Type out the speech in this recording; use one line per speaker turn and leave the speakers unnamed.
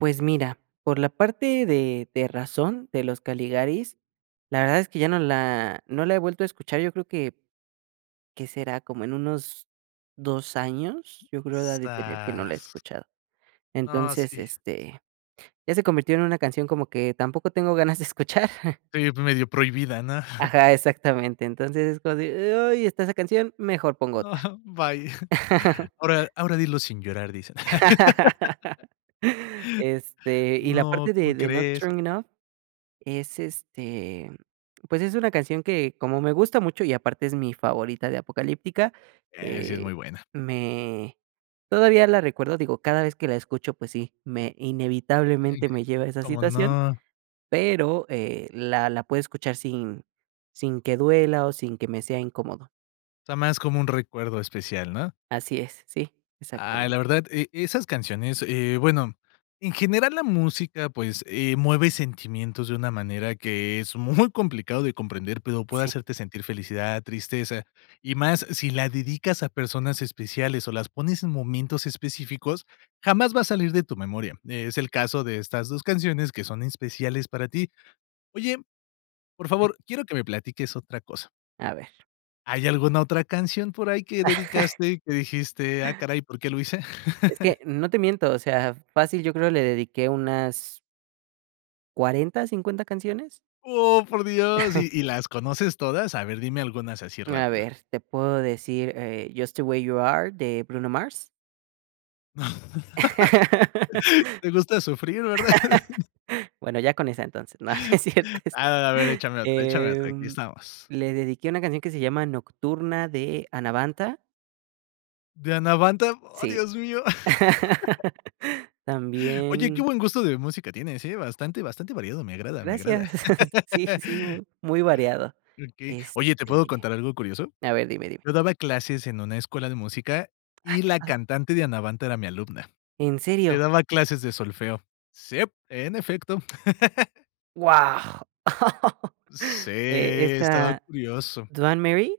Pues mira, por la parte de de razón, de Los Caligaris, la verdad es que ya no la no la he vuelto a escuchar, yo creo que, ¿qué será?, como en unos 2 años, yo creo ha de tener que no la he
Zaz.
escuchado.
No,
Entonces,
sí.
este, ya se convirtió en una canción como que tampoco tengo ganas de escuchar.
Tu, ya p medio prohibida, ¿no?
Ajá, exactamente. Entonces es cuando di e oye está esa canción, mejor pongo
No.
otra.
Bye. Ahora ahora dilo sin llorar, dice.
Este, y la
No,
parte de
¿cómo
de Not
crees?
Strong Enough, es este, mm, pues, es una canción que como me gusta mucho y aparte es mi favorita de Apocalyptica,
Eh, sí, es
eh,
muy buena.
me todavía la recuerdo, digo, cada vez que la escucho, pues sí, me
Ey.
inevitablemente me lleva a esa
¿Cómo
situación,
no?
pero, eh, la la puedo escuchar sin sin que duela o sin que me sea incómodo.
O sea, más como un recuerdo especial, ¿no?
Así es. Sí.
Ay, la
Exactamente.
verdad, e esas canciones, eh, bueno, en general, la música, pues, eh, mueve sentimientos de una manera que es muy complicado de comprender, pero puede
Sí.
hacerte sentir felicidad, tristeza, y más si la dedicas a personas especiales o las pones en momentos específicos, jamás va a salir de tu memoria. Eh, es el caso de estas 2 canciones que son especiales para ti. Oye, por favor, quiero que me platiques otra cosa.
A ver.
¿Hay alguna otra canción por ahí que dedicaste y que dijiste: "Ah, caray, por qué lo hice"?
Es que no te miento. O sea, fácil yo creo le dediqué unas ¿40, 50 canciones?
¡Oh, por Dios! ¿Y y las conoces todas? A ver, dime algunas así
A
rápido.
ver, te puedo decir, eh, Just The Way You Are de Bruno Mars.
Te gusta sufrir, ¿verdad?
Bueno, ya con esa entonces, no es cierto es
A a a ver, échame otra, échame otra, aquí
em,
estamos.
le dediqué una canción que se llama Nocturna de Anabantha.
De Anabantha, ¡Oh,
Sí.
Dios mío! Oye, qué
También
buen gusto de música tienes, ¿eh? Bastante, bastante variado, me agrada, me agrada.
Gracias. Sí, sí, mu muy variado.
Okey. Oye, ¿te puedo
Este
contar algo curioso?
a ver dime, dime.
Yo daba clases en una escuela de música
Ay,
y
qué
la
padre.
cantante de Anabantha era mi alumna.
¿En
Le
serio?
daba clases de solfeo. Sip, en efecto.
¡Guau!
Sí,
Eh,
estaba
esta
curioso.
¿Duan Marie?